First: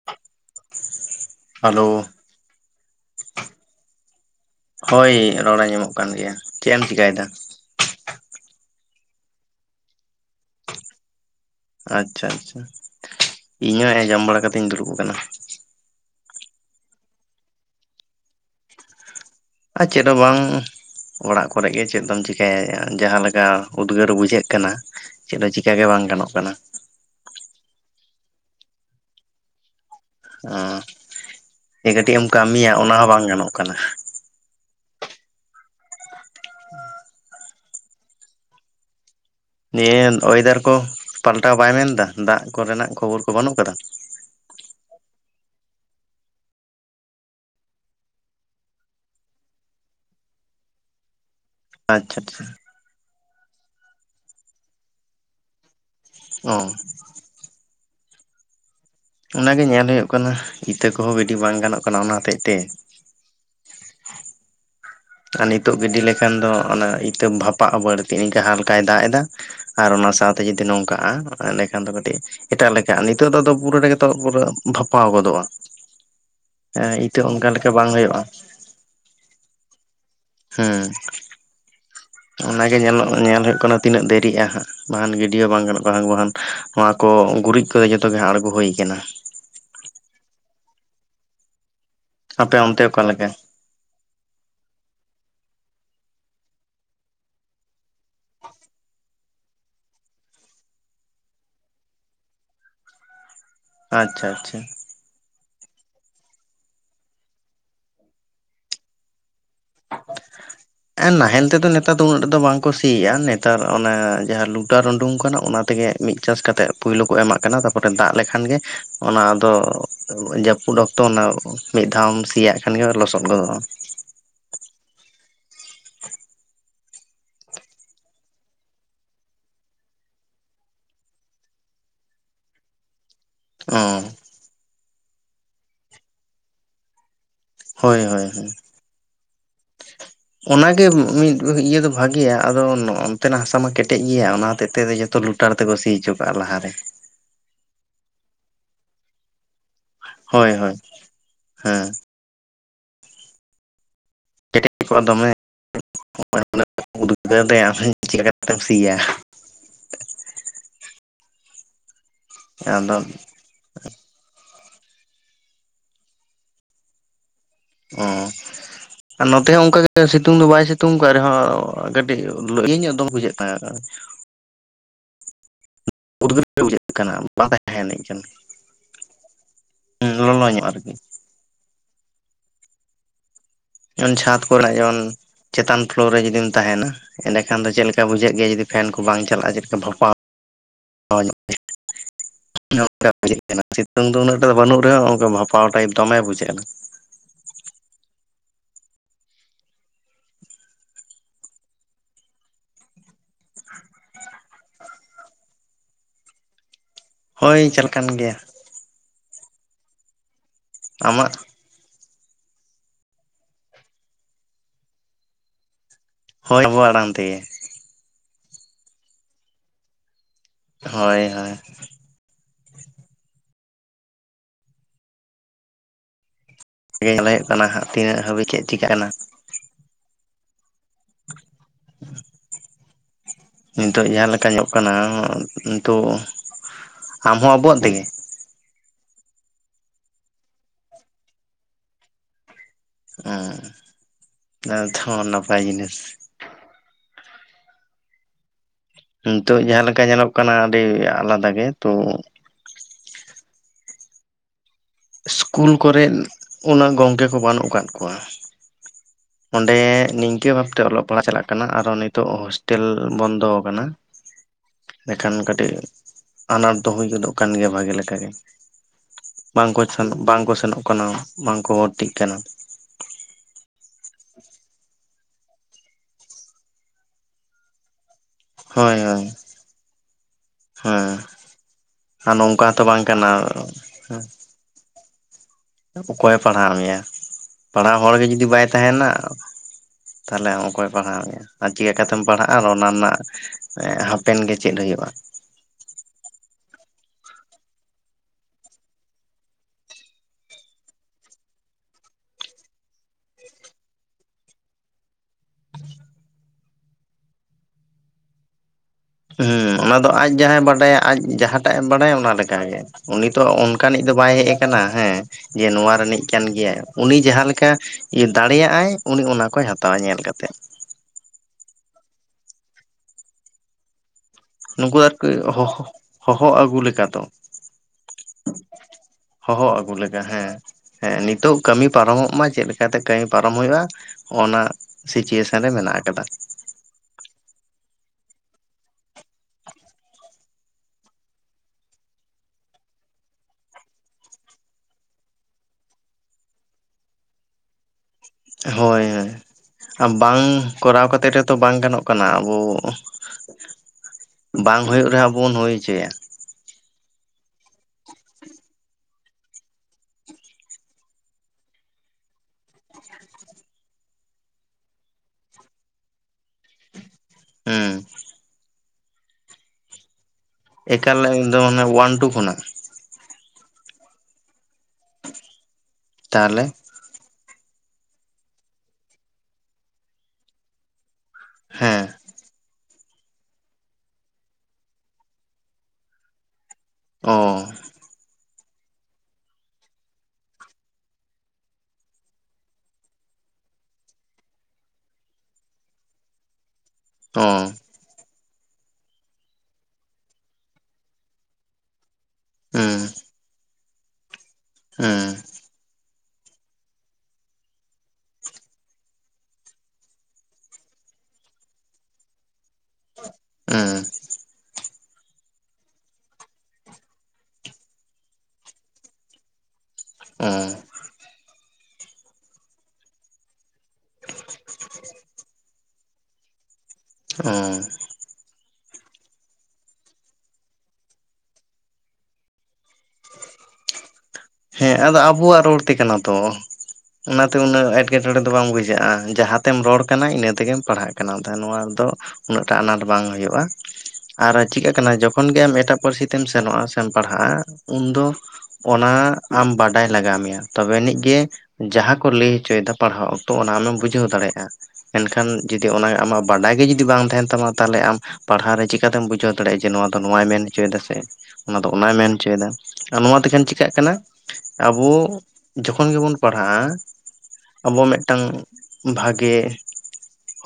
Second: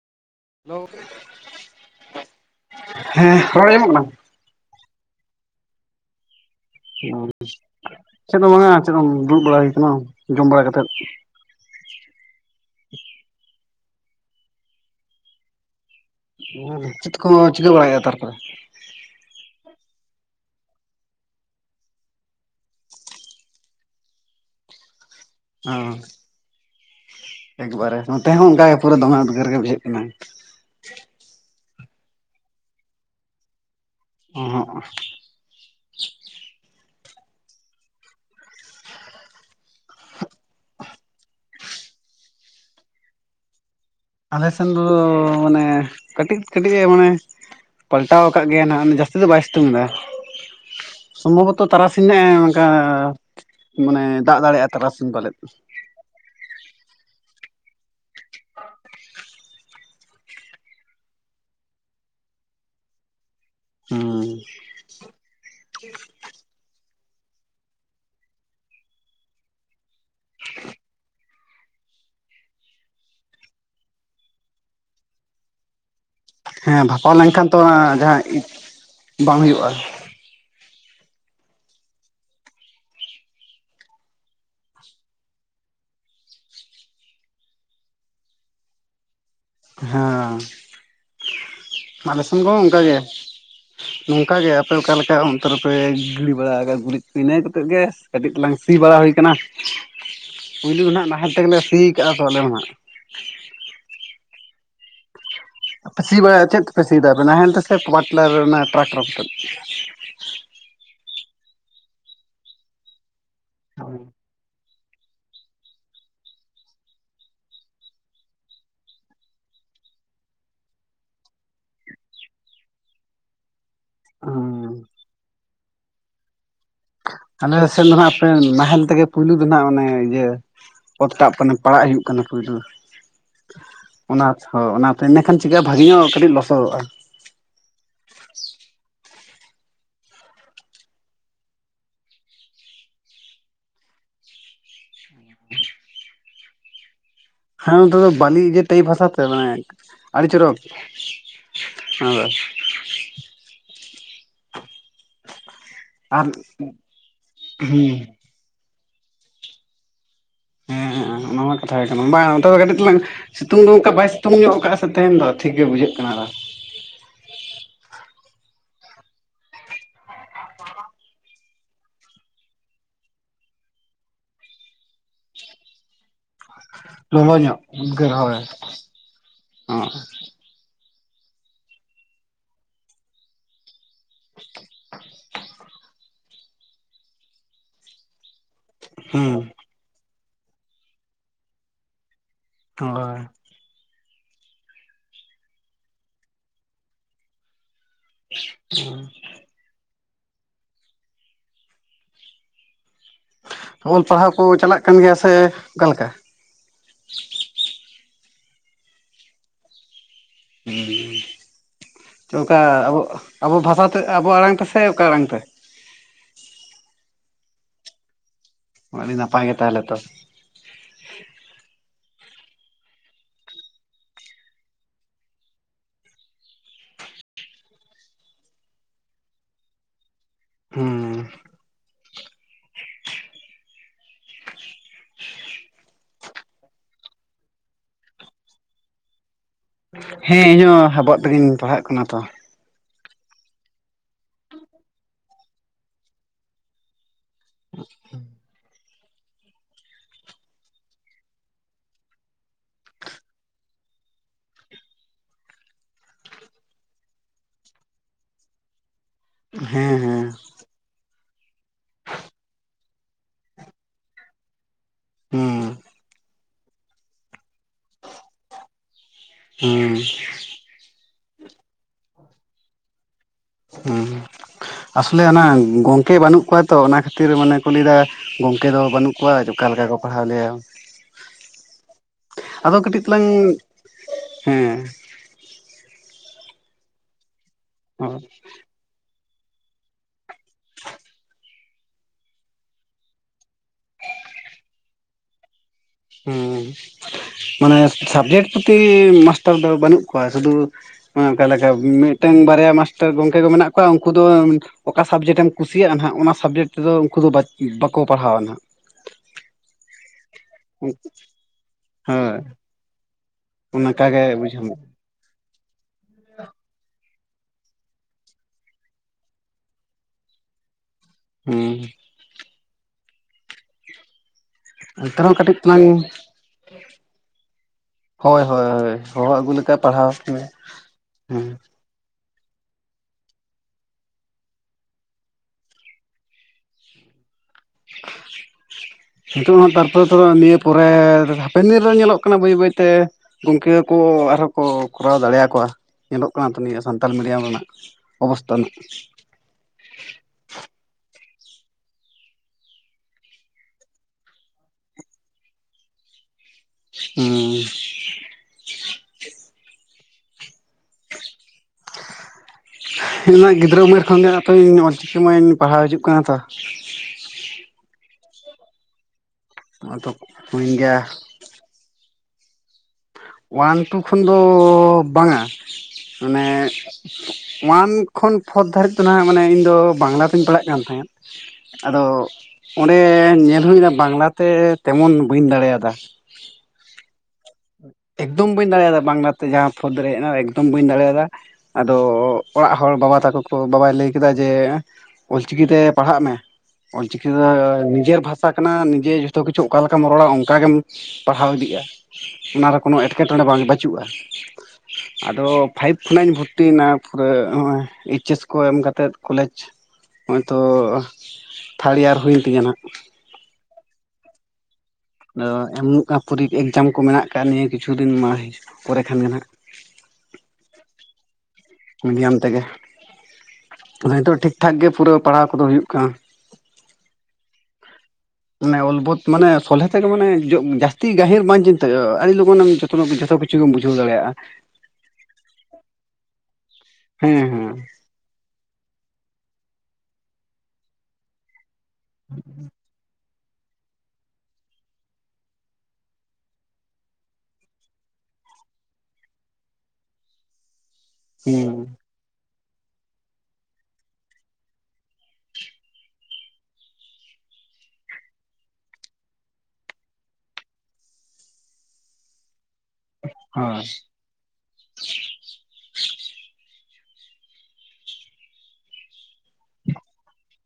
[inaudible] ᱦᱚᱸ ᱜᱚᱝᱠᱮ ᱦᱮᱞᱳ [unintelligible] ᱦᱮᱸ ᱨᱚᱲ ᱟᱡᱚᱢᱚᱜ ᱠᱟᱱᱟ? ᱦᱳᱭ ᱨᱚᱲ ᱟᱡᱚᱢᱚᱜ ᱠᱟᱱ ᱜᱮᱭᱟ ᱾ [unintelligible] ᱪᱮᱫ ᱦᱚ ᱵᱟᱝᱟ ᱪᱮᱫ ᱦᱚᱸ ᱫᱩᱲᱩᱵ ᱵᱟᱲᱟ ᱦᱳᱭ ᱠᱟᱱᱟ ᱡᱚᱢ ᱵᱟᱲᱟ ᱠᱟᱛᱮᱮᱫ ᱾ ᱟᱪᱪᱷᱟ ᱟᱪᱪᱷᱟ ᱤᱧ ᱦᱚᱸ ᱦᱮᱸ ᱮ ᱡᱚᱢ ᱵᱟᱲᱟ ᱠᱟᱛᱮᱧ ᱫᱩᱲᱩᱵ ᱠᱟᱱᱟ᱾ ᱦᱚᱸ ᱪᱮᱫ ᱠᱚᱢ ᱪᱤᱠᱟᱹ ᱵᱟᱲᱟᱭᱟ ᱛᱟᱨᱯᱚᱨᱮ? ᱟ ᱪᱮᱫ ᱦᱚᱸ ᱵᱟᱝ, ᱚᱲᱟᱜ ᱠᱚᱨᱮᱜ ᱜᱮ ᱪᱮᱫ ᱫᱚᱢ ᱪᱤᱠᱟᱭ ᱭᱟ ᱡᱟᱦᱟᱸ ᱞᱮᱠᱟ ᱩᱫᱽᱜᱟᱹᱨ ᱵᱩᱡᱷᱟᱹᱜ ᱠᱟᱱᱟ᱾ ᱪᱮᱫ ᱫᱚ ᱪᱤᱠᱟᱹᱜᱮ ᱵᱟᱝ ᱚ ᱜᱟᱱᱚᱜ ᱠᱟᱱᱟ ᱾ ᱮᱠᱵᱟᱨᱮ ᱱᱚᱛᱮ ᱦᱚᱸ ᱚᱝᱠᱟ ᱜᱮ ᱯᱩᱨᱟᱹ ᱫᱚᱢᱮ ᱩᱫᱽᱜᱟᱹᱨ ᱜᱮ ᱵᱩᱡᱷᱟᱹᱜ ᱠᱟᱱᱟ, ᱚᱸ ᱡᱮ ᱠᱟᱹᱴᱤᱡ ᱮᱢ ᱠᱟᱹᱢᱤᱭᱟ ᱚᱱᱟ ᱦᱚᱸ ᱵᱟᱝ ᱜᱟᱱᱚᱜ ᱠᱟᱱᱟ ᱾ ᱚᱸ ᱦᱩᱸᱜ [inaudible] ᱱᱤᱭᱟᱹ ᱚᱭᱮᱫᱟᱨ ᱠᱚ ᱯᱟᱞᱴᱟᱣ ᱵᱟᱭ ᱢᱮᱱ ᱫᱟ, ᱫᱟᱜ ᱠᱚᱨᱮᱱᱟᱜ ᱠᱷᱚᱵᱚᱨ ᱠᱚ ᱵᱟᱹᱱᱩᱜ ᱠᱟᱫᱟ? ᱟᱞᱮ ᱥᱮᱱ ᱫᱚ ᱢᱟᱱᱮ ᱠᱟᱹᱴᱤᱡ ᱠᱟᱹᱴᱤᱡ ᱮ ᱢᱟᱱᱮ ᱯᱟᱞᱴᱟᱣ ᱠᱟᱜ ᱜᱮᱭᱟ ᱱᱟᱦᱟᱜ ᱡᱟᱹᱥᱛᱤ ᱫᱚ ᱵᱟᱭ ᱥᱤᱛᱩᱝ ᱫᱟ᱾ ᱥᱚᱢᱵᱷᱚᱵᱚᱛᱚ ᱛᱟᱨᱟᱥᱤᱧ ᱟᱪᱪᱷᱟ ᱼ ᱮ ᱟᱪᱪᱷᱟ ᱚᱱᱠᱟ ᱢᱟᱱᱮ ᱫᱟᱜ ᱫᱟᱲᱮᱭᱟᱜᱼᱟ ᱛᱟᱨᱟᱥᱤᱧ ᱯᱟᱞᱮᱫ ᱾ ᱚᱸ ᱾ ᱚᱱᱟ ᱜᱮ ᱧᱮᱞᱦᱳᱭᱳᱜ ᱠᱟᱱᱟ ᱤᱛᱟᱹ ᱠᱚᱦᱚᱸ ᱜᱤᱹᱰᱤ ᱵᱟᱝ ᱜᱟᱱᱚᱜ ᱠᱟᱱᱟ ᱚᱱᱟ ᱦᱚᱛᱮᱡ ᱛᱮ ᱾ ᱦᱩᱸ ᱾ ᱟᱨ ᱱᱤᱛᱚᱜ ᱜᱤᱰᱤ ᱞᱮᱠᱷᱟᱱ ᱫᱚ ᱚᱱᱟ ᱤᱛᱟᱹ ᱵᱷᱟᱯᱟᱜᱼᱟ ᱵᱟᱹᱲᱛᱤ ᱱᱤᱝᱠᱟ ᱡᱟᱦᱟ ᱞᱮᱠᱟᱭ ᱫᱟᱜ ᱮᱫᱟ ᱾ ᱟᱨ ᱚᱱᱟ ᱥᱟᱶᱛᱮ ᱡᱩᱫᱤ ᱱᱚᱝᱠᱟᱜᱼᱟ ᱮᱰᱮ ᱠᱷᱟᱱ ᱫᱚ ᱠᱟᱹᱴᱤᱡ ᱮᱴᱟᱜ ᱞᱮᱠᱟ ᱱᱤᱛᱚᱜ ᱫᱚ ᱟ ᱯᱩᱨᱟᱹ ᱨᱮᱜᱮ ᱛᱚ ᱯᱩᱨᱟᱹ ᱵᱷᱟᱯᱟᱣ ᱜᱚᱫᱚᱜ-ᱟ ᱾ ᱦᱮᱸ ᱵᱷᱟᱯᱟᱣ ᱞᱮᱱᱠᱷᱟᱱ ᱛᱚ ᱡᱟᱦᱟᱸ ᱵᱟᱝ ᱦᱩᱭᱩᱜᱼᱟ ᱾ ᱦᱩᱸ ᱚᱱᱟ ᱜᱮ ᱧᱮᱞᱚᱜ ᱧᱮᱞ ᱦᱩᱭᱩᱜ ᱠᱟᱱᱟ ᱛᱤᱱᱟᱹᱜ ᱫᱮᱨᱤᱜᱼᱟ ᱦᱟᱸᱜ ᱾ [unintelligible] ᱜᱤᱰᱤ ᱦᱚᱸ ᱵᱟᱝ ᱜᱟᱱᱚᱜ ᱠᱟᱱᱟ, ᱱᱚᱣᱟ ᱠᱚ ᱜᱩᱨᱤᱡ ᱠᱚᱫᱚ ᱡᱚᱛᱚ ᱜᱮ ᱟᱬᱜᱳ ᱦᱩᱭ ᱟᱠᱟᱱᱟ ᱾ ᱦᱮᱸ ᱟᱞᱮᱥᱮᱱ ᱟᱯᱮ ᱦᱚᱸ ᱚᱱᱛᱮ ᱚᱱᱠᱟᱜᱮ ᱚᱠᱟ ᱞᱮᱠᱟ ᱾ ᱱᱚᱝᱠᱟ ᱜᱮ ᱟᱯᱮ ᱚᱠᱟ ᱞᱮᱠᱟ ᱚᱱᱛᱮ ᱨᱮᱯᱮ ᱜᱤᱲᱤ ᱵᱟᱲᱟ ᱟᱠᱟᱫᱟ ᱜᱩᱨᱤᱡ ᱠᱚ ᱤᱱᱟᱹ ᱠᱚᱛᱮᱫ ᱜᱮ ᱾ ᱠᱟᱹᱴᱤᱡ ᱪᱟᱞᱟᱝ ᱥᱤ ᱵᱟᱲᱟ ᱦᱩᱭ ᱠᱟᱱᱟ, ᱯᱩᱭᱞᱩ ᱱᱟᱦ ᱱᱟᱦᱮᱞ ᱛᱮᱜᱮᱞᱮ ᱥᱤ ᱠᱟᱜᱼᱟ ᱛᱚ ᱟᱞᱮ ᱦᱚᱸᱦᱟᱸᱜ ᱾ ᱟᱪᱪᱷᱟ ᱟᱪᱪᱷᱟ ᱾ ᱟᱯᱮ ᱥᱤ ᱵᱟᱲᱟ ᱪᱮᱫ ᱛᱮᱯᱮ ᱥᱤ ᱮᱫᱟ ᱱᱟᱦᱮᱞ ᱛᱮ ᱥᱮ ᱯᱟᱴᱴᱤᱞᱟᱨ ᱚᱱᱟ ᱴᱨᱟᱠᱴᱚᱨ ᱛᱮ? ᱱᱟᱦᱮᱞ ᱛᱮᱫᱚ ᱱᱮᱛᱟᱨ ᱫᱚ ᱩᱱᱟᱹᱜ ᱴᱟᱜ ᱫᱚ ᱵᱟᱝᱠᱚ ᱥᱤᱭᱟ ᱱᱮᱛᱟᱨ ᱚᱱᱟ ᱡᱟᱦᱟᱸ ᱞᱩᱴᱟᱨ ᱩᱰᱩᱝ ᱠᱟᱱᱟ ᱚᱱᱟ ᱛᱮᱜᱮ ᱢᱤᱫ ᱪᱟᱥ ᱠᱟᱛᱮᱫ ᱯᱩᱭᱞᱩ ᱠᱚ ᱮᱢᱟᱜ ᱠᱟᱱᱟ ᱛᱟᱯᱚᱨᱮ ᱫᱟᱜ ᱞᱮᱠᱷᱟᱱ ᱜᱮ ᱚᱱᱟ ᱫᱚ ᱡᱟᱹᱯᱩᱫ ᱚᱠᱛᱚ ᱚᱱᱟ ᱢᱤᱫ ᱫᱷᱟᱣᱮᱢ ᱥᱤᱭᱟᱜ ᱠᱷᱟᱱᱜᱮ ᱞᱚᱥᱚᱫ ᱜᱚᱫᱚᱜᱼᱟ ᱾ ᱚᱸ ᱾ [inaudible] [inaudible] ᱟᱞᱮ ᱥᱮᱫ ᱫᱚ [unintelligible] ᱱᱟᱦᱮᱞ ᱛᱮᱜᱮ ᱯᱩᱭᱞᱩ ᱫᱚ ᱱᱟᱜ ᱚᱱᱮ ᱤᱡᱟᱹ [unintelligible] ᱯᱟᱲᱟᱜ ᱦᱩᱭᱩᱜ ᱠᱟᱱᱟ ᱯᱩᱭᱞᱩ ᱾ ᱚᱸᱻ ᱾ ᱚᱱᱟ ᱪᱷᱚ ᱚᱱᱟᱛᱮ ᱤᱱᱟᱹᱠᱷᱟᱱ ᱪᱤᱠᱟᱹᱜᱼᱟ ᱵᱷᱟᱜᱮ ᱧᱚᱜ ᱠᱟᱹᱴᱤᱡ ᱞᱚᱥᱚᱫᱚᱜᱼᱟ ᱾ ᱦᱳᱭ ᱦᱳᱭ ᱦᱳᱭ ᱾ ᱚᱱᱟ ᱜᱮ ᱢᱤᱫ ᱤᱭᱟᱹ ᱫᱚ ᱵᱷᱟᱜᱮᱭᱟ ᱟᱫᱚ ᱱᱚᱜᱼᱚᱱ ᱛᱮᱱᱟᱜ ᱦᱟᱥᱟ ᱢᱟ ᱠᱮᱴᱮᱡ ᱜᱮᱭᱟ ᱚᱱᱟ ᱦᱚᱛᱮᱫ ᱛᱮ ᱡᱚᱛᱚ ᱞᱩ ᱞᱩᱴᱟᱨ ᱛᱮᱠᱚ ᱥᱤ ᱚᱪᱚ ᱠᱟᱜᱼᱟ ᱞᱟᱦᱟᱨᱮ ᱾ ᱦᱟᱸ ᱫᱚ ᱵᱟᱞᱤ ᱜᱮ ᱴᱟᱭᱤᱯ ᱦᱟᱥᱟ ᱥᱮ ᱢᱟᱱᱮ ᱟᱹᱰᱤ ᱦᱳᱭ ᱪᱚᱨᱚᱠ ᱦᱳᱭ ᱦᱮᱸ ᱟᱸ ᱠᱮᱴᱮᱡ ᱠᱚᱜ-ᱟ ᱫᱚᱢᱮ ᱟᱨ ᱦᱩᱸ [unintelligible] ᱪᱤᱠᱟᱹ ᱠᱟᱛᱮᱢ ᱥᱤᱭᱟ ᱾ ᱦᱮᱸ ᱚᱱᱟ ᱢᱟ ᱠᱟᱛᱷᱟ ᱜᱮ ᱠᱟᱱᱟ ᱵᱟᱝ ᱟᱫᱚ ᱠᱟᱹᱴᱤᱡ ᱪᱮᱞᱟᱝ ᱥᱤᱛᱩᱝ ᱫᱚ ᱚᱱᱠᱟ ᱵᱟᱭ ᱥᱤᱛᱩᱝ ᱧᱚᱜ ᱟᱠᱟᱜᱼᱟ ᱥᱮ ᱛᱮᱦᱮᱱ ᱫᱚ ᱴᱷᱤᱠ ᱜᱮ ᱵᱩᱡᱷᱟᱹᱜ ᱠᱟᱱᱟ ᱟᱫᱚ ᱾ ᱚ ᱟᱨ ᱱᱚᱛᱮ ᱦᱚᱸ ᱚᱱᱠᱟ ᱜᱮ ᱥᱤᱛᱩᱝ ᱫᱚ ᱵᱟᱭ ᱥᱤᱛᱩᱝ ᱟᱠᱟᱫ ᱨᱮᱦᱚᱸ ᱠᱟᱹᱴᱤᱡ ᱤᱭᱟᱹ ᱧᱚᱜ ᱫᱚᱢᱮ ᱵᱩᱡᱷᱟᱹᱜ ᱠᱟᱱᱟ᱾ [unintelligible] ᱩᱫᱽᱜᱟᱹᱨ ᱜᱮ ᱵᱩᱡᱷᱟᱹᱜ ᱠᱟᱱᱟ ᱞᱚᱞᱚ ᱧᱚᱜ ᱩᱫᱽᱜᱟᱹᱨ ᱦᱳᱭ [inaudible] ᱞᱚᱞᱚ ᱧᱚᱜ ᱟᱨᱠᱤ᱾ ᱪᱷᱟᱫᱽ ᱠᱚᱨᱮᱱᱟᱜ ᱡᱮᱢᱚᱱ ᱪᱮᱛᱟᱱ ᱯᱷᱞᱳᱨ ᱨᱮ ᱡᱩᱫᱤᱢ ᱛᱟᱦᱮᱸᱱᱟ, ᱮᱸᱰᱮᱠᱷᱟᱱ ᱫᱚ ᱪᱮᱫ ᱞᱮᱠᱟ ᱵᱩᱡᱷᱟᱹᱜ ᱜᱮᱭᱟ ᱡᱩᱫᱤ ᱯᱷᱮᱱ ᱠᱚ ᱵᱟᱝ ᱦᱩᱸ ᱪᱟᱞᱟᱜᱼᱟ ᱪᱮᱫᱠᱟ ᱵᱷᱟᱯᱟᱣ ᱦᱳᱭ [inaudible] ᱮᱱᱟ ᱥᱤᱛᱩᱝ ᱫᱚ ᱩᱱᱟᱹᱜ ᱴᱟᱜ ᱵᱟᱹᱱᱩᱜ ᱨᱮᱦᱚᱸ ᱚᱱᱠᱟ ᱵᱷᱟᱯᱟᱣ ᱥᱟᱹᱦᱤᱡ ᱫᱚᱢᱮ ᱵᱩᱡᱷᱟᱹᱜᱼᱟ᱾ ᱦᱩᱸ [inaudible] ᱚᱞ ᱯᱟᱲᱦᱟᱣ ᱠᱚ ᱪᱟᱞᱟᱜ ᱠᱟᱱ ᱜᱮᱭᱟ ᱥᱮ ᱚᱠᱟ ᱞᱮᱠᱟ? ᱦᱳᱭ ᱪᱟᱞᱟ ᱠᱟᱱ ᱜᱮᱭᱟ ᱾ ᱟᱢᱟᱜ? ᱚᱠᱟ ᱟᱵᱚ ᱟᱵᱚ ᱵᱷᱟᱥᱟᱛᱮ ᱟᱵᱚᱣᱟᱜ ᱟᱲᱟᱝ ᱛᱮ ᱥᱮ ᱚᱠᱟ ᱟᱲᱟᱝ ᱛᱮ? ᱦᱳᱭ ᱟᱵᱚᱣᱟᱜ ᱟᱲᱟᱝ ᱛᱮᱜᱮ ᱾ ᱟᱹᱰᱤ ᱱᱟᱯᱟᱭ ᱜᱮ ᱛᱟᱦᱚᱞᱮ ᱛᱚ ᱾ ᱦᱳᱭ ᱦᱳᱭ ᱾ ᱧᱮᱞ ᱦᱳᱭᱳᱜ ᱠᱟᱱᱟ ᱦᱟᱸᱜ ᱛᱤᱱᱟᱹᱜ ᱦᱟᱹᱵᱤᱡ ᱪᱮᱫ ᱪᱤᱠᱟᱹ ᱠᱟᱱᱟ ᱾ ᱦᱩ [inaudible] ᱱᱤᱛᱚᱜ ᱡᱟᱦᱟᱸ ᱞᱮᱠᱟ ᱧᱮᱞᱚᱜ ᱠᱟᱱᱟ ᱱᱤᱛᱚᱜ, ᱟᱢ ᱦᱚᱸ ᱟᱵᱚᱣᱟᱜ ᱛᱮᱜᱮ? ᱦᱮᱸ ᱤᱧᱦᱚᱸ ᱟᱵᱚᱣᱟᱜ ᱛᱮᱜᱤᱧ ᱯᱟᱲᱦᱟᱜ ᱠᱟᱱᱟ ᱛᱚ ᱾ [unintelligible] ᱱᱟᱯᱟᱭ ᱡᱤᱱᱤᱥ [unintelligible] ᱱᱤᱛᱚᱜ ᱡᱟᱦᱟᱸ ᱞᱮᱠᱟ ᱧᱮᱞᱚᱜ ᱠᱟᱱᱟ ᱟᱹᱰᱤ ᱟᱞᱟᱫᱟ ᱜᱮ ᱛᱚ ᱤᱥᱠᱩᱞ ᱠᱚᱨᱮᱫ ᱚᱱᱟ ᱜᱚᱝᱠᱮ ᱠᱚ ᱵᱟᱹᱱᱩᱜ ᱠᱟᱫ ᱠᱚᱣᱟ ᱾ ᱚᱸᱰᱮ ᱦᱮᱸ ᱦᱮᱸ ᱱᱤᱝᱠᱟᱹ ᱵᱷᱟᱵᱛᱮ ᱚᱞᱚᱜ ᱯᱟᱲᱦᱟᱜ ᱪᱟᱞᱟᱜ ᱠᱟᱱᱟ ᱠᱟᱱᱟ ᱟᱨᱚ ᱱᱤᱛᱚᱜ ᱦᱳᱥᱴᱮᱞ ᱵᱚᱱᱫᱚ ᱟᱠᱟᱱᱟ᱾ ᱮᱰᱮᱠᱷᱟᱱ ᱦᱩᱸ ᱠᱟᱹᱴᱤᱡ ᱟᱱᱟᱴ ᱫᱚ ᱦᱩᱭ ᱜᱚᱫᱚᱜ ᱠᱟᱱ ᱜᱮᱭᱟ ᱵᱷᱟᱜᱤ ᱞᱮᱠᱟᱜᱮ, ᱵᱟᱝᱠᱚ ᱦᱩᱸ ᱵᱟᱝ ᱠᱚ ᱥᱮᱱᱚᱜ ᱠᱟᱱᱟ ᱵᱟᱝᱠᱚ ᱦᱚᱨᱛᱤᱜ ᱠᱟᱱᱟ᱾ ᱦᱩ ᱟᱥᱚᱞᱮ ᱦᱟᱱᱟ ᱜᱚᱝᱠᱮ ᱵᱟᱹᱱᱩᱜ ᱠᱚᱣᱟ ᱛᱚ ᱚᱱᱟ ᱠᱷᱟᱹᱛᱤᱨ ᱢᱟᱱᱮ ᱠᱚ ᱞᱟᱹᱭᱟ ᱜᱚᱝᱠᱮ ᱫᱚ ᱵᱟᱹᱱᱩᱜ ᱠᱚᱣᱟ ᱚᱠᱟ ᱞᱮᱠᱟ ᱠᱚ ᱯᱟᱲᱦᱟᱣ ᱞᱮᱭᱟ? ᱦᱮ ᱟᱨ ᱱᱚᱝᱠᱟ ᱛᱚ ᱵᱟᱝ ᱠᱟᱱᱟ ᱦᱮ ᱚᱠᱚᱭᱮ ᱯᱟᱲᱦᱟᱣ ᱢᱮᱭᱟ? ᱯᱟᱲᱦᱟᱣ ᱦᱚᱲ ᱜᱮ ᱡᱩᱫᱤ ᱵᱟᱭ ᱛᱟᱦᱮᱱᱟ᱾ ᱛᱟᱦᱚᱞᱮ ᱚᱠᱚᱭ ᱯᱟᱲᱦᱟᱣ ᱢᱮᱭᱟ ᱟᱨ ᱪᱤᱠᱟ. ᱠᱟᱛᱮᱢ ᱯᱟᱲᱦᱟᱜᱼᱟ ᱟᱨ ᱚᱱᱟ ᱨᱮᱱᱟᱜ ᱦᱟᱯᱮᱱ ᱜᱮ ᱪᱮᱫ ᱦᱩᱭᱩᱜᱼᱟ? ᱦᱮᱸ ᱢᱟᱱᱮ ᱥᱟᱵᱡᱮᱠᱴ ᱯᱨᱚᱛᱤ ᱢᱟᱥᱴᱟᱨ ᱫᱚ ᱵᱟᱹᱱᱩᱜ ᱠᱚᱣᱟ ᱥᱩᱫᱩ ᱚᱱᱠᱟ ᱞᱮᱠᱟ ᱢᱤᱫᱴᱟᱝ ᱵᱟᱨᱭᱟ ᱢᱟᱥᱴᱟᱨ ᱜᱚᱝᱠᱮ ᱠᱚ ᱢᱮᱱᱟᱜ ᱠᱚᱣᱟ ᱩᱱᱠᱩ ᱫᱚ ᱚᱠᱟ ᱥᱟᱵᱡᱮᱠᱴ ᱮᱢ ᱠᱩᱥᱤᱭᱟᱜᱼᱟ ᱱᱟᱜ ᱚᱱᱟ ᱥᱟᱵᱽᱡᱮᱠᱴ ᱛᱮᱫᱚ ᱩᱱᱠᱩ ᱫᱚ ᱵᱟᱠᱚ ᱯᱟᱲᱦᱟᱣᱟ ᱱᱟᱜ᱾ ᱦᱮᱸ ᱚᱱᱟ ᱫᱚ ᱟᱡ ᱡᱟᱦᱟᱸᱟᱭ ᱵᱟᱰᱟᱭᱟ ᱟᱡ ᱡᱟᱦᱟᱸᱴᱟᱜ ᱮ ᱵᱟᱰᱟᱭᱟ ᱦᱳᱭ ᱚᱱᱟ ᱞᱮᱠᱟᱜᱮ᱾ ᱩᱱᱤ ᱛᱚ ᱚᱱᱠᱟᱱᱤᱡ ᱫᱚ ᱚᱱᱠᱟᱜᱮ ᱵᱟᱭ ᱦᱮᱡ ᱵᱩᱡᱷᱟᱹᱣ ᱢᱮ ᱟᱠᱟᱱᱟ ᱦᱮᱸ ᱡᱮ ᱱᱚᱣᱟ ᱨᱤᱱᱤᱡ ᱠᱟᱱ ᱜᱮᱭᱟᱭ᱾ ᱩᱱᱤ ᱡᱟᱦᱟᱸ ᱞᱮᱠᱟ ᱫᱟᱲᱮᱭᱟᱜ ᱟᱭ ᱩᱱᱤ ᱚᱱᱟ ᱠᱚᱭ ᱦᱟᱛᱟᱣᱟ ᱧᱮᱞ ᱠᱟᱛᱮᱫ᱾ ᱦᱩᱸ ᱱᱩᱠᱩ ᱫᱚ ᱮᱱᱛᱮ ᱨᱮᱦᱚᱸ ᱟᱨᱠᱤᱚ ᱠᱟᱹᱴᱤᱡ ᱛᱟᱞᱟᱝ ᱦᱚᱦᱚ ᱟᱹᱜᱩ ᱞᱮᱠᱟ ᱛᱚ ᱾ ᱦᱳᱭ ᱦᱳᱭ ᱟᱹᱜᱩ ᱦᱚᱦᱚ ᱟᱜᱩ ᱯᱟᱲᱦᱟᱣ ᱞᱮᱠᱟ ᱦᱮᱸ ᱦᱮᱸ ᱱᱤᱛᱳᱜ ᱠᱟᱹᱢᱤ ᱯᱟᱨᱚᱢᱚᱜ ᱢᱟ ᱪᱮᱫᱞᱮ ᱪᱠᱟᱛᱮ ᱠᱟᱹᱢᱤ ᱯᱟᱨᱚᱢ ᱦᱩᱭᱩᱜᱼᱟ ᱚᱱᱟ ᱥᱤᱪᱩᱭᱮᱥᱚᱱ ᱨᱮ ᱢᱮᱱᱟᱜ ᱟᱠᱟᱫᱟ᱾ [unintelligible] ᱱᱤᱛᱚᱜ ᱦᱚᱸ ᱛᱟᱨᱯᱚᱨᱮ ᱛᱚ ᱱᱤᱭᱟᱹ ᱯᱚᱨᱮ ᱦᱟᱯᱮᱱ ᱫᱤᱱ ᱨᱮ ᱧᱮᱞᱚᱜ ᱠᱟᱱᱟ ᱵᱟᱹᱭ ᱵᱟᱹᱭ ᱛᱮ ᱜᱚᱢᱠᱮ ᱠᱚ ᱟᱨᱦᱚᱸ ᱠᱚ ᱠᱚᱨᱟᱣ ᱫᱟᱲᱮᱭᱟᱠᱚᱣᱟ ᱧᱮᱞᱚᱜ ᱠᱟᱱᱟ ᱛᱚ ᱱᱤᱭᱟᱹ ᱥᱟᱱᱛᱟᱲ ᱢᱤᱰᱤᱭᱟᱢ ᱨᱮᱱᱟᱜ ᱚᱵᱚᱥᱛᱟ ᱨᱮᱱᱟᱜ ᱦᱳᱭ ᱵᱟᱝ ᱠᱚᱨᱟᱣ ᱠᱟᱛᱮ ᱨᱮᱦᱚ ᱛᱚ ᱵᱟᱝ ᱜᱟᱱᱚᱜ ᱠᱟᱱᱟ ᱟᱵᱚ ᱵᱟᱝ ᱦᱩᱭᱩᱜ ᱨᱮᱦᱚᱸ ᱟᱵᱚ ᱵᱚᱱ ᱦᱳᱭ ᱦᱚᱪᱚᱭᱟ᱾ ᱩᱸᱻ ᱤᱧᱢᱟ ᱜᱤᱫᱽᱨᱟᱹ ᱩᱢᱮᱨ ᱠᱷᱚᱱ ᱜᱮᱛᱩᱤᱧ ᱚᱞᱪᱤᱠᱤ ᱢᱟᱧ ᱯᱟᱲᱦᱟᱣ ᱦᱤᱡᱩᱜ ᱠᱟᱱᱟ ᱛᱚ, ᱦᱩᱸ᱾ ᱟᱫᱚ ᱦᱩᱭᱮᱱ ᱜᱮᱭᱟ ᱮᱠᱟᱞ ᱫᱚ ᱚᱣᱟᱱ ᱴᱩ ᱠᱷᱚᱱᱟᱜ? ᱚᱣᱟᱱ ᱴᱩ ᱠᱷᱚᱱ ᱫᱚ ᱵᱟᱝᱟ ᱢᱟᱱᱮ ᱛᱟᱦᱚᱞᱮ ᱚᱣᱟᱱ ᱠᱷᱚᱱ ᱯᱷᱳᱨ ᱫᱷᱟᱨᱤᱡ ᱫᱚ ᱱᱟᱦᱟᱸᱜ ᱢᱟᱱᱮ ᱤᱧ ᱫᱚ ᱵᱟᱝᱞᱟ ᱛᱤᱧ ᱯᱟᱲᱦᱟᱜ ᱠᱟᱱ ᱛᱟᱦᱮᱸᱫ᱾ ᱟᱫᱚ ᱦᱮᱸ ᱚᱸᱰᱮ ᱧᱮᱞ ᱦᱩᱭ ᱮᱱᱟ ᱵᱟᱝᱞᱟ ᱛᱮ ᱛᱮᱢᱚᱱ ᱵᱟᱹᱧ ᱫᱟᱲᱮᱭᱟᱫᱟ, ᱚᱻ ᱮᱠᱫᱚᱢ ᱵᱟᱹᱧ ᱫᱟᱲᱮᱭᱟᱫᱟ ᱵᱟᱝᱞᱟᱛᱮ ᱡᱟᱦᱟᱸ ᱯᱷᱟᱫ ᱨᱮ ᱦᱮᱡ ᱮᱠᱫᱚᱢ ᱵᱟᱹᱧ ᱫᱟᱲᱮᱭᱟᱫᱟ᱾ ᱟᱫᱚ ᱚᱲᱟᱜ ᱦᱚᱲ ᱵᱟᱵᱟ ᱛᱟᱠᱚ ᱠᱚ ᱵᱟᱵᱟᱭ ᱞᱟᱹᱭ ᱠᱮᱫᱟ ᱡᱮ ᱚᱞᱪᱤᱠᱤ ᱛᱮ ᱯᱟᱲᱦᱟᱜ ᱢᱮ ᱚᱞᱪᱤᱠᱤ ᱫᱚ ᱚ ᱱᱤᱡᱮᱨ ᱵᱷᱟ ᱥᱟ ᱠᱟᱱᱟ ᱱᱤᱡᱮ ᱡᱷᱚᱛᱚ ᱠᱤᱪᱷᱩ ᱚᱠᱟ ᱞᱮᱠᱟᱢ ᱨᱚᱲᱟ ᱚᱱᱠᱟ ᱜᱮᱢ ᱯᱟᱲᱦᱟᱣ ᱤᱫᱤᱜᱼᱟ᱾ ᱚᱱᱟᱨᱮ ᱠᱳᱱᱳ ᱮᱸᱴᱠᱮᱴᱚᱬᱮ ᱵᱟᱝ ᱵᱟᱹᱪᱩᱜᱼᱟ, ᱦᱩᱸᱻ ᱟᱫᱚ ᱯᱷᱟᱭᱤᱵ ᱠᱷᱚᱱᱟᱜ ᱤᱧ ᱵᱷᱚᱨᱛᱤᱭᱮᱱᱟ ᱯᱩᱨᱟᱹ ᱦᱚᱸᱜᱚᱭ ᱮᱭᱤᱪ ᱮᱥ ᱠᱚ ᱮᱢ ᱠᱟᱛᱮᱫ ᱠᱚᱞᱮᱡᱽ ᱦᱚᱸᱜᱼᱚᱭ ᱛᱚ ᱛᱷᱟᱨ ᱤᱭᱟᱨ ᱦᱩᱭᱮᱱ ᱛᱤᱧᱟᱹ ᱦᱟᱜ, ᱩᱸᱻ ᱟᱫᱚ ᱮᱢᱚᱜ ᱠᱟ ᱯᱩᱨᱤ ᱮᱠᱡᱟᱢ ᱠᱚ ᱢᱮᱱᱟᱜ ᱟᱠᱟᱫ ᱱᱤᱭᱟᱹ ᱠᱤᱪᱷᱩ ᱫᱤᱱ ᱠᱚᱨᱮ ᱠᱷᱟᱱᱜ ᱜᱮ ᱱᱟᱸᱜ ᱚᱸᱻ ᱢᱤᱰᱤᱭᱟᱢ ᱛᱮᱜᱮ ᱟᱫᱚ ᱱᱤᱛᱚᱜ ᱴᱷᱤᱠ ᱴᱷᱟᱠ ᱜᱮ ᱯᱩᱨᱟᱹ ᱯᱟᱲᱦᱟᱣ ᱠᱚᱫᱚ ᱦᱩᱭᱩᱜ ᱠᱟᱱᱟ᱾ ᱚᱸᱻ ᱢᱟᱱᱮ ᱚᱞᱵᱚᱛ ᱢᱟᱱᱮ ᱥᱚᱞᱦᱮ ᱛᱮᱜᱮ ᱢᱟᱱᱮ ᱡᱟᱹᱥᱛᱤ ᱜᱟᱹᱦᱤᱨ ᱵᱟᱧ ᱪᱤᱱᱛᱟᱹᱜᱼᱟ ᱟᱹᱰᱤ ᱞᱚᱜᱚᱱ ᱠᱚᱨᱱᱚ ᱢᱚᱛᱚᱷ ᱠᱤ ᱪᱷᱩ ᱜᱮᱢ ᱵᱩᱡᱟᱹᱣ ᱫᱟᱲᱮᱭᱟᱜᱼᱟ, ᱦᱮᱸ ᱟᱫᱚ ᱟᱵᱚᱣᱟᱜ ᱨᱚᱲ ᱛᱮ ᱠᱟᱱᱟ ᱛᱚ, ᱚᱱᱟᱛᱮ ᱦᱮᱸ ᱩᱱᱟᱹᱜ ᱮᱴ ᱠᱮᱴᱚᱬᱮ ᱫᱚ ᱵᱟᱝ ᱵᱩᱡᱷᱟᱹᱜᱼᱟ ᱡᱟᱦᱟᱸ ᱛᱮᱢ ᱨᱚᱲ ᱠᱟᱱᱟ ᱤᱱᱟᱹ ᱛᱮᱜᱮᱢ ᱯᱟᱲᱦᱟᱜ ᱠᱟᱱᱟ ᱛᱟᱦᱮᱸ ᱱᱚᱣᱟ ᱫᱚ ᱩᱱᱟᱹᱜ ᱴᱟ ᱟᱱᱟᱴ ᱜᱮ ᱵᱟᱝ ᱦᱩᱭᱩᱜᱼᱟ, ᱟᱨ ᱪᱤᱠᱟᱹᱜ ᱠᱟᱱᱟ ᱡᱚᱠᱷᱚᱱ ᱜᱮ ᱟᱢ ᱮᱴᱟᱜ ᱯᱟᱹᱨᱥᱤ ᱛᱮᱢ ᱥᱮᱱᱚᱜᱼᱟ ᱥᱮᱢ ᱯᱟᱲᱦᱟᱜᱼᱟ ᱩᱱᱫᱚ ᱚᱱᱟ ᱟᱢ ᱵᱟᱰᱟᱭ ᱞᱟᱜᱟᱣ ᱢᱮᱭᱟ ᱛᱚᱵᱮ ᱟᱹᱱᱤᱡ ᱜᱮ ᱦᱮᱸ ᱡᱟᱦᱟᱸ ᱠᱚ ᱞᱟᱹᱭ ᱦᱚᱪᱚᱭ ᱫᱟ ᱯᱟᱲᱦᱟᱣ ᱚᱠᱛᱚ ᱚᱱᱟ ᱟᱢᱮᱢ ᱵᱩᱡᱷᱟᱹᱣ ᱫᱟᱲᱮᱭᱟᱜᱼᱟ᱾ ᱮᱱᱠᱷᱟᱱ ᱡᱩᱚᱫᱤ ᱚᱱᱟ ᱟᱢᱟᱜ ᱵᱟᱰᱟᱭ ᱜᱮ ᱡᱩᱚᱫᱤ ᱵᱟᱝ ᱛᱟᱦᱮᱱ ᱛᱟᱢᱟ ᱛᱟᱦᱚᱞᱮ ᱟᱢ ᱯᱟᱲᱦᱟᱣ ᱨᱮ ᱪᱤᱠᱠᱟᱛᱮᱢ ᱵᱩᱡᱷᱟᱹᱣ ᱫᱟᱲᱮᱭᱟᱜᱼᱟ ᱡᱮ ᱱᱚᱣᱟ ᱫᱚ ᱱᱚᱣᱟᱭ ᱢᱮᱱ ᱦᱚᱪᱚᱭ ᱫᱟ ᱥᱮ ᱱᱚᱣᱟ ᱫᱚ ᱚᱱᱟᱭ ᱢᱮᱱ ᱦᱚᱪᱚᱭ ᱫᱟ᱾ ᱟᱨ ᱱᱚᱣᱟ ᱦᱮᱸ ᱛᱮᱠᱷᱟᱱ ᱦᱳᱭ ᱪᱤᱠᱟᱹᱜ ᱠᱟᱱᱟ ᱟᱵᱚ ᱡᱚᱠᱷᱚᱱ ᱜᱮᱵᱚᱱ ᱯᱟᱲᱦᱟᱜᱼᱟ, ᱟᱵᱚ ᱢᱤᱫᱴᱟᱝ ᱵᱷᱟᱜᱮ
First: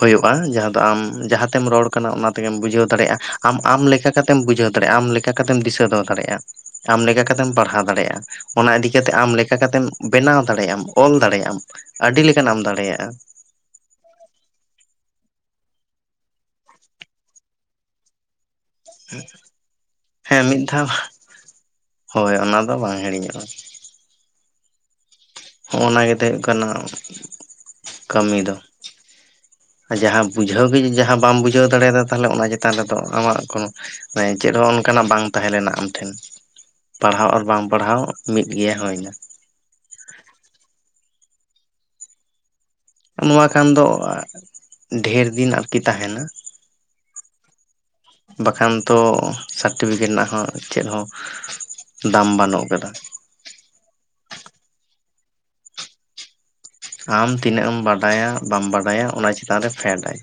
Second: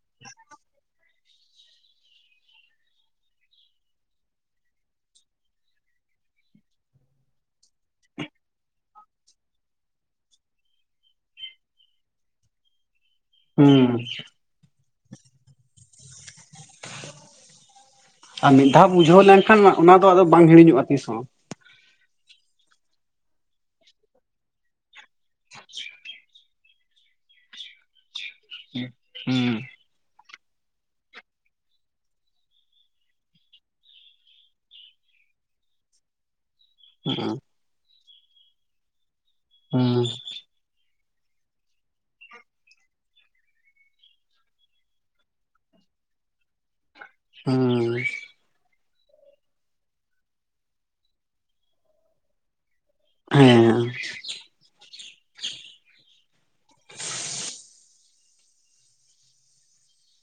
ᱦᱳᱭᱳᱜᱼᱟ ᱡᱟᱦᱟᱸ ᱫᱚ ᱟᱢ ᱡᱟᱦᱟᱸᱛᱮᱢ ᱨᱚᱲ ᱠᱟᱱᱟ ᱚᱱᱟ ᱛᱮᱜᱮᱢ ᱵᱩᱡᱷᱟᱹᱣ ᱫᱟᱲᱮᱭᱟᱜᱼᱟ, ᱟᱢ ᱟᱢ ᱞᱮᱠᱟ ᱞᱮᱠᱟᱛᱮᱢ ᱵᱩᱡᱷᱟᱹᱣ ᱫᱟᱲᱮᱭᱟᱜᱼᱟ ᱟᱢ ᱞᱮᱠᱟ ᱞᱮᱠᱟᱛᱮᱢ ᱫᱤᱥᱟᱹ ᱫᱚᱦᱚ ᱫᱟᱲᱮᱭᱟᱜᱼᱟ ᱟᱢ ᱞᱮᱠᱟᱢ ᱯᱟᱲᱦᱟᱣ ᱫᱟᱲᱮᱭᱟᱜᱼᱟ, ᱚᱱᱟ ᱤᱫᱤ ᱠᱟᱛᱮᱜ ᱟᱢ ᱞᱮᱠᱟ ᱠᱟᱛᱮᱢ ᱵᱮᱱᱟᱣ ᱫᱟᱲᱮᱭᱟᱜ ᱟᱢ ᱚᱞ ᱫᱟᱲᱮᱭᱟᱜ ᱟᱢ ᱟᱹᱰᱤ ᱞᱮᱠᱟᱱᱟᱜ ᱮᱢ ᱫᱟᱲᱮᱭᱟᱜᱼᱟ᱾ ᱦᱩᱸ᱾ ᱟᱨ ᱢᱤᱫ ᱫᱷᱟᱣ ᱵᱩᱡᱷᱟᱹᱣ ᱞᱮᱱᱠᱷᱟᱱ ᱚᱱᱟ ᱫᱚ ᱟᱫᱚ ᱦᱮᱸ ᱵᱟᱝ ᱢᱤᱫ ᱦᱤᱲᱤᱧᱚᱜᱼᱟ ᱫᱷᱟᱣ ᱛᱤᱥ ᱦᱚᱸ᱾ ᱦᱳᱭ ᱚᱱᱟ ᱫᱚ ᱵᱟᱝ ᱦᱤᱲᱤᱧᱚᱜᱼᱟ᱾ ᱦᱚᱸᱜᱼᱱᱟ ᱜᱮᱛᱚ ᱦᱩᱭᱩᱜ ᱠᱟᱱᱟ ᱠᱟᱹᱢᱤ ᱫᱚ᱾ ᱦᱩᱸ ᱡᱟᱦᱟᱸ ᱵᱩᱡᱷᱟᱹᱣ ᱜᱮ ᱡᱟᱦᱟᱸ ᱵᱟᱢ ᱵᱩᱡᱷᱟᱹᱣ ᱫᱟᱲᱮᱭᱟᱫᱟ ᱛᱟᱦᱚᱞᱮ ᱚᱱᱟ ᱪᱮᱛᱟᱱ ᱨᱮᱫᱚ ᱟᱢᱟᱜ ᱠᱳᱱᱳ ᱪᱮᱫ ᱦᱚᱸ ᱚᱱᱠᱟᱱᱟᱜ ᱵᱟᱝ ᱛᱟᱦᱮᱸ ᱞᱮᱱᱟ ᱟᱢ ᱴᱷᱮᱱ᱾ ᱯᱟᱲᱦᱟᱣ ᱟᱨ ᱵᱟᱝ ᱯᱟᱲᱦᱟᱣ ᱢᱤᱫᱜᱮᱭᱟ ᱦᱩᱭ ᱱᱟ᱾ ᱦᱩᱸ᱾ ᱱᱚᱣᱟ ᱠᱷᱟᱱ ᱫᱚ ᱰᱷᱮᱨ ᱫᱤᱱ ᱟᱨᱠᱤ ᱛᱟᱦᱮᱸᱱᱟ, ᱦᱩᱸ᱾ [unintelligible] ᱵᱟᱠᱷᱟᱱ ᱛᱚ ᱥᱟᱨᱴᱤᱯᱷᱤᱠᱮᱴ ᱨᱮᱱᱟᱜ ᱦᱚᱸ ᱪᱮᱫ ᱦᱚᱸ ᱫᱟᱢ ᱵᱟᱹᱱᱩᱜ ᱠᱟᱫᱟ᱾ [unintelligible] ᱟᱢ ᱛᱤᱱᱟᱹᱜ ᱮᱢ ᱵᱟᱰᱟᱭᱟ ᱵᱟᱢ ᱵᱟᱰᱟᱭᱟ ᱚᱱᱟ ᱪᱮᱛᱟᱱᱨᱮ ᱯᱷᱮᱰ ᱟᱭ᱾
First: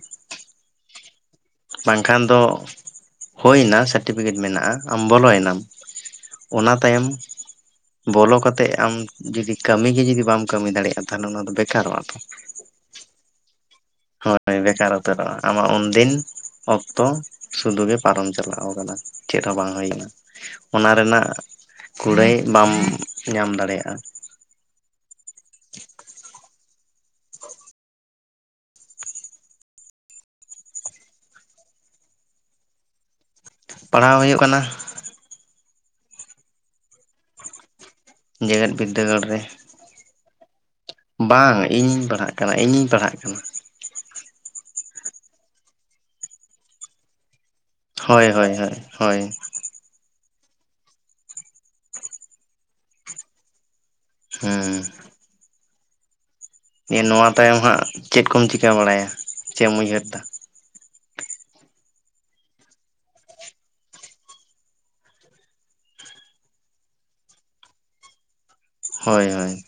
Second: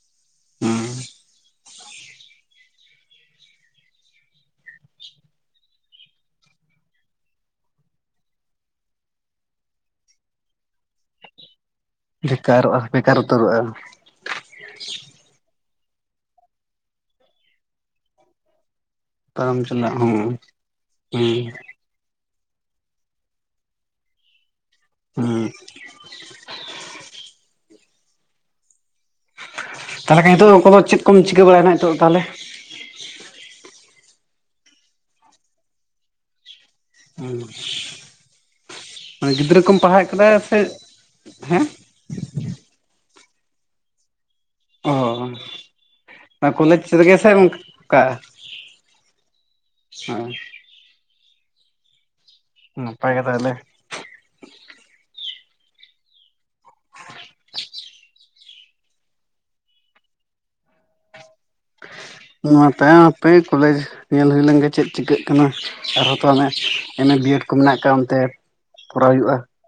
ᱦᱩᱸᱢ ᱵᱟᱝᱠᱷᱟᱱ ᱫᱚ ᱦᱩᱭᱱᱟ ᱥᱟᱨᱴᱤᱯᱷᱤᱠᱮᱴ ᱢᱮᱱᱟᱜᱼᱟ ᱟᱢ ᱵᱚᱞᱚᱭᱱᱟᱢ᱾ ᱚᱱᱟ ᱛᱟᱭᱚᱢ ᱵᱚᱞᱚ ᱠᱟᱛᱮᱫ ᱟᱢ ᱡᱩᱫᱤ ᱠᱟᱹᱢᱤ ᱜᱮ ᱡᱩᱫᱤ ᱵᱟᱢ ᱠᱟᱹᱢᱤ ᱫᱟᱲᱮᱭᱟᱜᱼᱟ ᱛᱟᱦᱚᱞᱮ ᱚᱱᱟ ᱫᱚ ᱵᱮᱠᱟᱨᱚᱜᱼᱟ ᱛᱚ? ᱵᱮᱠᱟᱨᱚᱜᱼᱟ ᱵᱮᱠᱟᱨ ᱩᱛᱟᱹᱨᱚᱜᱼᱟ᱾ ᱦᱳᱭ ᱵᱮᱠᱟᱨ ᱩᱛᱟᱹᱨᱚᱜᱼᱟ ᱟᱢᱟᱜ ᱩᱱᱫᱤᱱ ᱚᱠᱛᱚ ᱥᱩᱫᱩ ᱜᱮ ᱯᱟᱨᱚᱢ ᱪᱟᱞᱟᱣ ᱠᱟᱱᱟ᱾ ᱪᱮᱫ ᱦᱚᱸ ᱛᱟᱭᱚᱢ ᱵᱟᱝ ᱪᱟᱞᱟᱜ ᱦᱩᱭᱱᱟ ᱦᱚᱸ ᱚᱱᱟ ᱨᱮᱱᱟᱜ ᱦᱮᱸ ᱠᱩᱲᱟᱹᱭ ᱵᱟᱢ ᱧᱟᱢ ᱫᱟᱲᱮᱭᱟᱜᱼᱟ᱾ ᱦᱩᱸ ᱛᱟᱦᱚᱞᱮ ᱠᱷᱟᱱ ᱱᱤᱛᱚᱜ ᱠᱚ ᱫᱚ ᱪᱮᱫ ᱠᱚᱢ ᱪᱤᱠᱟᱹ ᱵᱟᱲᱟᱭᱟ ᱱᱤᱛᱚᱜ ᱫᱚ ᱛᱟᱦᱚᱞᱮ? ᱯᱟᱲᱦᱟᱣ ᱦᱩᱭᱩᱜ ᱠᱟᱱᱟ᱾ ᱡᱮᱜᱮᱫ ᱵᱤᱫᱽᱫᱟᱹᱜᱟᱲ ᱢᱟᱱᱮ ᱨᱮ ᱜᱤᱫᱽᱨᱟᱹ ᱠᱚᱢ ᱯᱟᱲᱦᱟᱣ ᱠᱟᱫᱟ ᱥᱮ ᱵᱟᱝ ᱦᱮᱸ ᱤᱧᱤᱧ ᱯᱟᱲᱦᱟᱜ ᱠᱟᱱᱟ ᱤᱧᱤᱧ ᱯᱟᱲᱦᱟᱜ ᱠᱟᱱᱟ᱾ ᱚ ᱠᱚᱞᱮᱡᱽ ᱨᱮᱜᱮ ᱥᱮ? ᱦᱳᱭ ᱦᱳᱭ ᱦᱳᱭ ᱦᱳᱭ ᱦᱮᱸ ᱱᱟᱯᱟᱭ ᱜᱮ ᱛᱟᱦᱞᱮ᱾ ᱦᱮᱸ ᱫᱤᱭᱮ ᱱᱚᱣᱟ ᱛᱟᱭᱚᱢ ᱦᱟᱸᱜ ᱪᱮᱫ ᱠᱚᱢ ᱪᱤᱠᱟᱹ ᱵᱟᱲᱟᱭᱟ ᱪᱮ ᱮᱢ ᱩᱭᱦᱟᱹᱨ ᱫᱟ? ᱱᱚᱣᱟ ᱛᱟᱭᱚᱢ ᱦᱟᱸᱯᱮ ᱠᱚᱞᱮᱡᱽ ᱧᱮᱞ ᱦᱩᱭ ᱞᱮᱱ ᱜᱮ ᱪᱮᱫ ᱪᱤᱠᱟᱹᱜ ᱠᱟᱱᱟ᱾ ᱟᱨᱦᱚᱸ ᱛᱚ ᱚᱱᱮ ᱮᱢ ᱮ ᱵᱤᱭᱮᱰ ᱠᱚ ᱢᱮᱱᱟᱜ ᱠᱟᱜ-ᱟ ᱚᱱᱛᱮᱼᱼ ᱦᱚᱭ ᱦᱚᱭ᱾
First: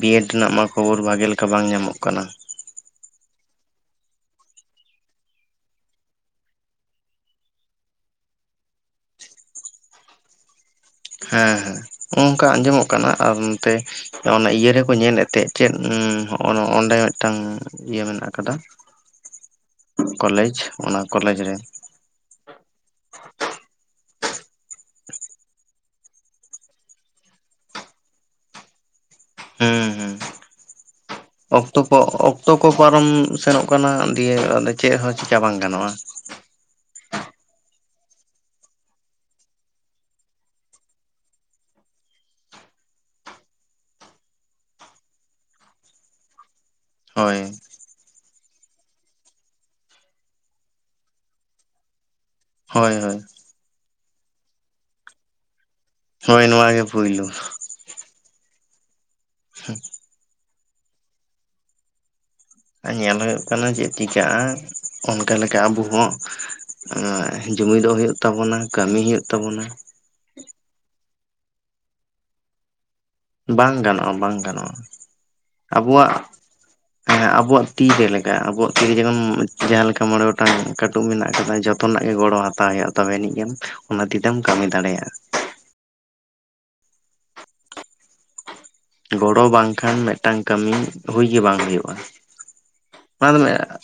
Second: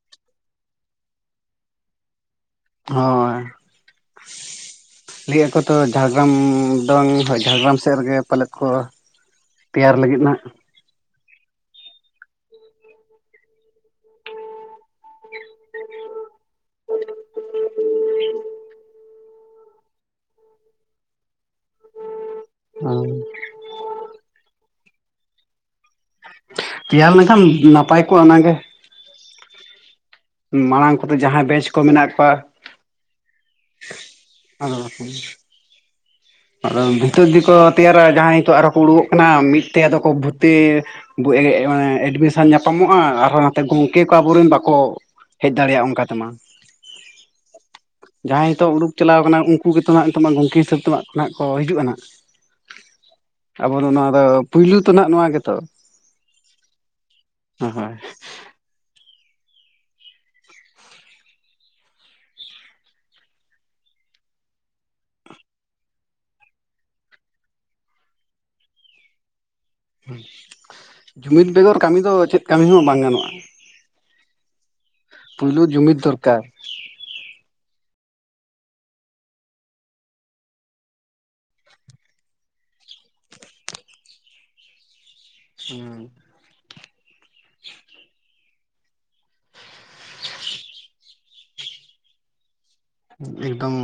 ᱵᱤᱭᱮᱰ ᱨᱮᱱᱟᱜ ᱢᱟ ᱠᱷᱚᱵᱚᱨ ᱵᱷᱟᱜᱮ ᱞᱮᱠᱟ ᱵᱟᱝ ᱧᱟᱢᱚᱜ ᱠᱟᱱᱟ᱾ ᱦᱚᱸᱭ᱾ ᱞᱟᱹᱭᱮᱜ-ᱟ ᱠᱚ ᱛᱚ ᱡᱷᱟᱲᱜᱽᱨᱟᱢ ᱫᱚᱝ ᱡᱷᱟᱲᱜᱽᱨᱟᱢ ᱥᱮᱜ ᱨᱮᱜᱮ ᱯᱟᱞᱮᱫ ᱠᱚᱼᱼ ᱛᱮᱭᱟᱨ ᱞᱟᱹᱜᱤᱫ ᱱᱟᱸᱜ᱾ ᱦᱮᱸ ᱦᱮᱸ ᱚᱝᱠᱟ ᱟᱸᱡᱚᱢᱚᱜ ᱠᱟᱱᱟ ᱟᱨ ᱱᱚᱛᱮᱼᱼ ᱚᱱᱟ ᱤᱭᱟᱹ ᱨᱮᱠᱚ ᱧᱮᱞᱮᱜ ᱛᱮᱜ ᱪᱮᱫ [unintelligible] ᱱᱚᱸᱰᱮ ᱢᱤᱫᱴᱟᱝᱼᱼ ᱤᱭᱟᱹ ᱢᱮᱱᱟᱜ ᱠᱟᱫᱟ ᱠᱚᱞᱮᱡᱽ ᱚᱱᱟ ᱠᱚᱞᱮᱡᱽ ᱨᱮ᱾ ᱚᱝ᱾ ᱛᱤᱭᱟᱨ ᱞᱮᱱᱠᱷᱟᱱ ᱱᱟᱯᱟᱭ ᱠᱚᱜ-ᱟ ᱚᱱᱟ ᱜᱮ᱾ ᱦᱩᱸ ᱦᱩᱸ᱾ ᱢᱟᱲᱟᱝ ᱠᱚᱫᱚ ᱡᱟᱦᱟᱸᱭ ᱵᱮᱪ ᱚᱠᱛᱚ ᱠᱚ ᱢᱮᱱᱟᱜ ᱠᱚᱣᱟ ᱚᱠᱛᱚ ᱠᱚ ᱯᱟᱨᱚᱢ ᱥᱮᱱᱚᱜ ᱠᱟᱱᱟ ᱫᱤᱭᱮ ᱟᱨ ᱟᱫᱚ ᱪᱮᱫ ᱦᱚᱸ ᱪᱮᱠᱟ ᱵᱟᱝ᱾ ᱜᱟᱱᱚᱜ-ᱟ᱾ ᱟᱫᱚ ᱵᱷᱤᱛᱟᱹᱨ ᱡᱩᱫᱤ ᱠᱚ ᱛᱮᱭᱟᱨᱟ ᱡᱟᱦᱟᱸᱭ ᱦᱤᱸᱛᱚᱜ ᱟᱨ ᱦᱚᱸ ᱠᱚ ᱩᱰᱩᱠᱚᱜ ᱠᱟᱱᱟ ᱢᱤᱫᱛᱮ ᱟᱫᱚ ᱠᱚ ᱵᱷᱩᱛᱛᱤᱼᱼ ᱵᱚ ᱮᱜ ᱢᱟᱱᱮ ᱮᱰᱢᱤᱥᱮᱱ ᱧᱟᱯᱟᱢᱚᱜ-ᱟ ᱟᱨᱦᱚᱸ ᱱᱟᱛᱮ ᱜᱚᱝᱠᱮ ᱠᱚ ᱟᱵᱚᱨᱮᱱ ᱵᱟᱠᱚᱼᱼ ᱦᱮᱡ ᱫᱟᱲᱮᱭᱟᱜ-ᱟ ᱚᱱᱠᱟ ᱛᱮᱢᱟ᱾ ᱦᱳᱭ᱾ ᱡᱟᱦᱟᱸᱭ ᱦᱤᱛᱚᱜ ᱩᱰᱩᱠ ᱪᱟᱞᱟᱣ ᱠᱟᱱᱟ ᱩᱱᱠᱩ ᱜᱤᱛᱚ ᱱᱟᱦᱟᱸᱜ ᱱᱤᱛᱚᱜ ᱢᱟ ᱜᱚᱝᱠᱮ ᱦᱤᱥᱟᱹᱵᱽ ᱛᱮ ᱢᱟ ᱱᱟᱦᱟᱸᱜ ᱠᱚ ᱦᱤᱡᱩᱜ-ᱟ ᱱᱟᱦᱟᱸᱜ᱾ ᱦᱚᱭ ᱦᱚᱭ᱾ ᱟᱵᱚ ᱫᱚ ᱱᱚᱣᱟ ᱫᱚ ᱯᱩᱭᱞᱩ ᱛᱚ ᱱᱟᱦᱟᱸᱜ ᱱᱚᱣᱟ ᱜᱮᱛᱚ᱾ ᱦᱚᱭ ᱱᱚᱣᱟ ᱜᱮ ᱯᱩᱭᱞᱩ᱾ ᱦᱚᱸ ᱦᱚᱭ ᱾ ᱦᱮᱸᱜ᱾ ᱧᱮᱞ ᱦᱩᱭᱩᱜ ᱠᱟᱱᱟ ᱪᱮᱫ ᱪᱤᱠᱟᱜ-ᱟ ᱚᱱᱠᱟ ᱞᱮᱠᱟ ᱟᱵᱚ ᱦᱚᱸᱼᱼ ᱮᱸ ᱡᱩᱢᱤᱫᱚᱜ ᱦᱩᱭᱩᱜ ᱛᱟᱵᱚᱱᱟ ᱠᱟᱹᱢᱤ ᱦᱩᱭᱩᱜ ᱛᱟᱵᱩᱱᱟ᱾ ᱡᱩᱢᱤᱫ ᱵᱮᱜᱚᱨ ᱠᱟᱢᱤ ᱫᱚ ᱪᱮᱫ ᱠᱟᱢᱤ ᱦᱚᱸ ᱵᱟᱝ ᱜᱟᱱᱚᱜ-ᱟ᱾ ᱵᱟᱝ ᱜᱟᱱᱚᱜ-ᱟ᱾ ᱵᱟᱝ ᱜᱟᱱᱚᱜ-ᱟ᱾ ᱯᱩᱭᱞᱩ ᱡᱩᱢᱤᱫ ᱟᱵᱚᱣᱟᱜᱼᱼ ᱫᱚᱨᱠᱟᱨ ᱦᱮᱸ ᱟᱵᱚᱣᱟᱜ ᱛᱤ ᱡᱮᱞᱮᱠᱟ᱾ ᱟᱵᱚᱣᱟᱜ ᱛᱤᱨᱮ ᱡᱮᱢᱚᱱ ᱡᱟᱦᱟᱸ ‌ᱞᱮᱠᱟ ᱢᱚᱬᱮ ᱜᱚᱴᱟᱝ ᱠᱟᱹᱴᱩᱵ ᱢᱮᱱᱟᱜ ᱟᱠᱟᱫᱟ ᱡᱚᱛᱼᱼ ᱛᱚᱱᱟᱜ ᱜᱮ ᱜᱚᱲᱚ ᱦᱟᱛᱟᱣ ᱦᱩᱭᱩᱜ-ᱟ᱾ ᱛᱚᱵᱮ ᱟᱹᱱᱤᱡ ᱜᱮᱢ ᱚᱱᱟ ᱛᱤᱛᱮᱢ ᱠᱟᱢᱤ ᱫᱟᱲᱮᱭᱟᱜ-ᱟ᱾ ᱦᱩᱸ᱾ ᱜᱚᱲᱚ ᱵᱟᱝ ᱠᱷᱟᱱ ᱢᱮᱜᱴᱟᱝ ᱠᱟᱹᱢᱤ, ᱦᱩᱭ ᱜᱮ ᱵᱟᱝ ᱦᱩᱭᱩᱜ-ᱟ᱾ ᱚᱱᱟ ᱮᱠᱫᱚᱢ [unintelligible]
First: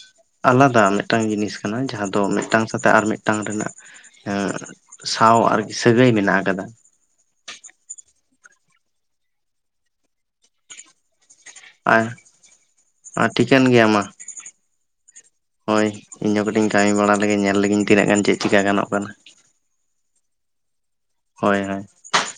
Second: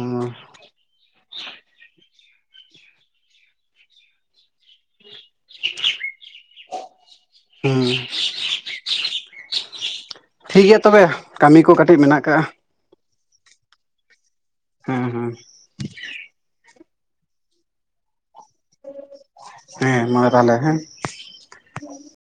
ᱟᱞᱟᱫᱟ ᱞᱮᱜᱼᱼ ᱴᱟᱝ ᱡᱤᱱᱤᱥ ᱠᱟᱱᱟ᱾ ᱡᱟᱦᱟᱸ ᱫᱚ ᱢᱮᱜᱴᱟᱝ ᱥᱟᱛᱮᱜ ᱟᱨ ᱢᱤᱜᱴᱟᱝ ᱨᱮᱱᱟᱜ ᱮᱸᱼᱼ ᱥᱟᱶ ᱟᱨᱠᱤ ᱥᱟᱹᱜᱟᱹᱭ ᱢᱮᱱᱟᱜ ᱟᱠᱟᱫᱟ᱾ ᱦᱩᱸ, ᱴᱷᱤᱠ ᱜᱮᱭᱟ ᱛᱚᱵᱮ᱾ ᱠᱟᱢᱤ ᱠᱚ ᱠᱟᱴᱤᱡ ᱢᱮᱱᱟᱜ ᱠᱟᱜ-ᱟ᱾ ᱟ ᱴᱷᱤᱠᱟᱹᱱ ᱜᱮᱭᱟ ᱢᱟ᱾ ᱦᱩᱸ- ᱦᱩᱸ᱾ ᱦᱚᱭ ᱤᱧ ᱦᱚᱸ ᱠᱟᱹᱴᱤᱡ ᱤᱧ ᱠᱟᱹᱢᱤ ᱵᱟᱲᱟ ᱞᱮᱜᱮ, ᱧᱮᱞ ᱞᱤᱜᱤᱧ ᱛᱤᱱᱟᱹᱜ ᱜᱟᱱ ᱪᱮᱫ ᱪᱤᱠᱟ ᱜᱟᱱᱚᱜ ᱠᱟᱱᱟ᱾ ᱦᱮᱸ ᱢᱟ ᱛᱟᱦᱚᱞᱮ ᱦᱮᱸ᱾ ᱦᱚᱭ-ᱦᱚᱭ᱾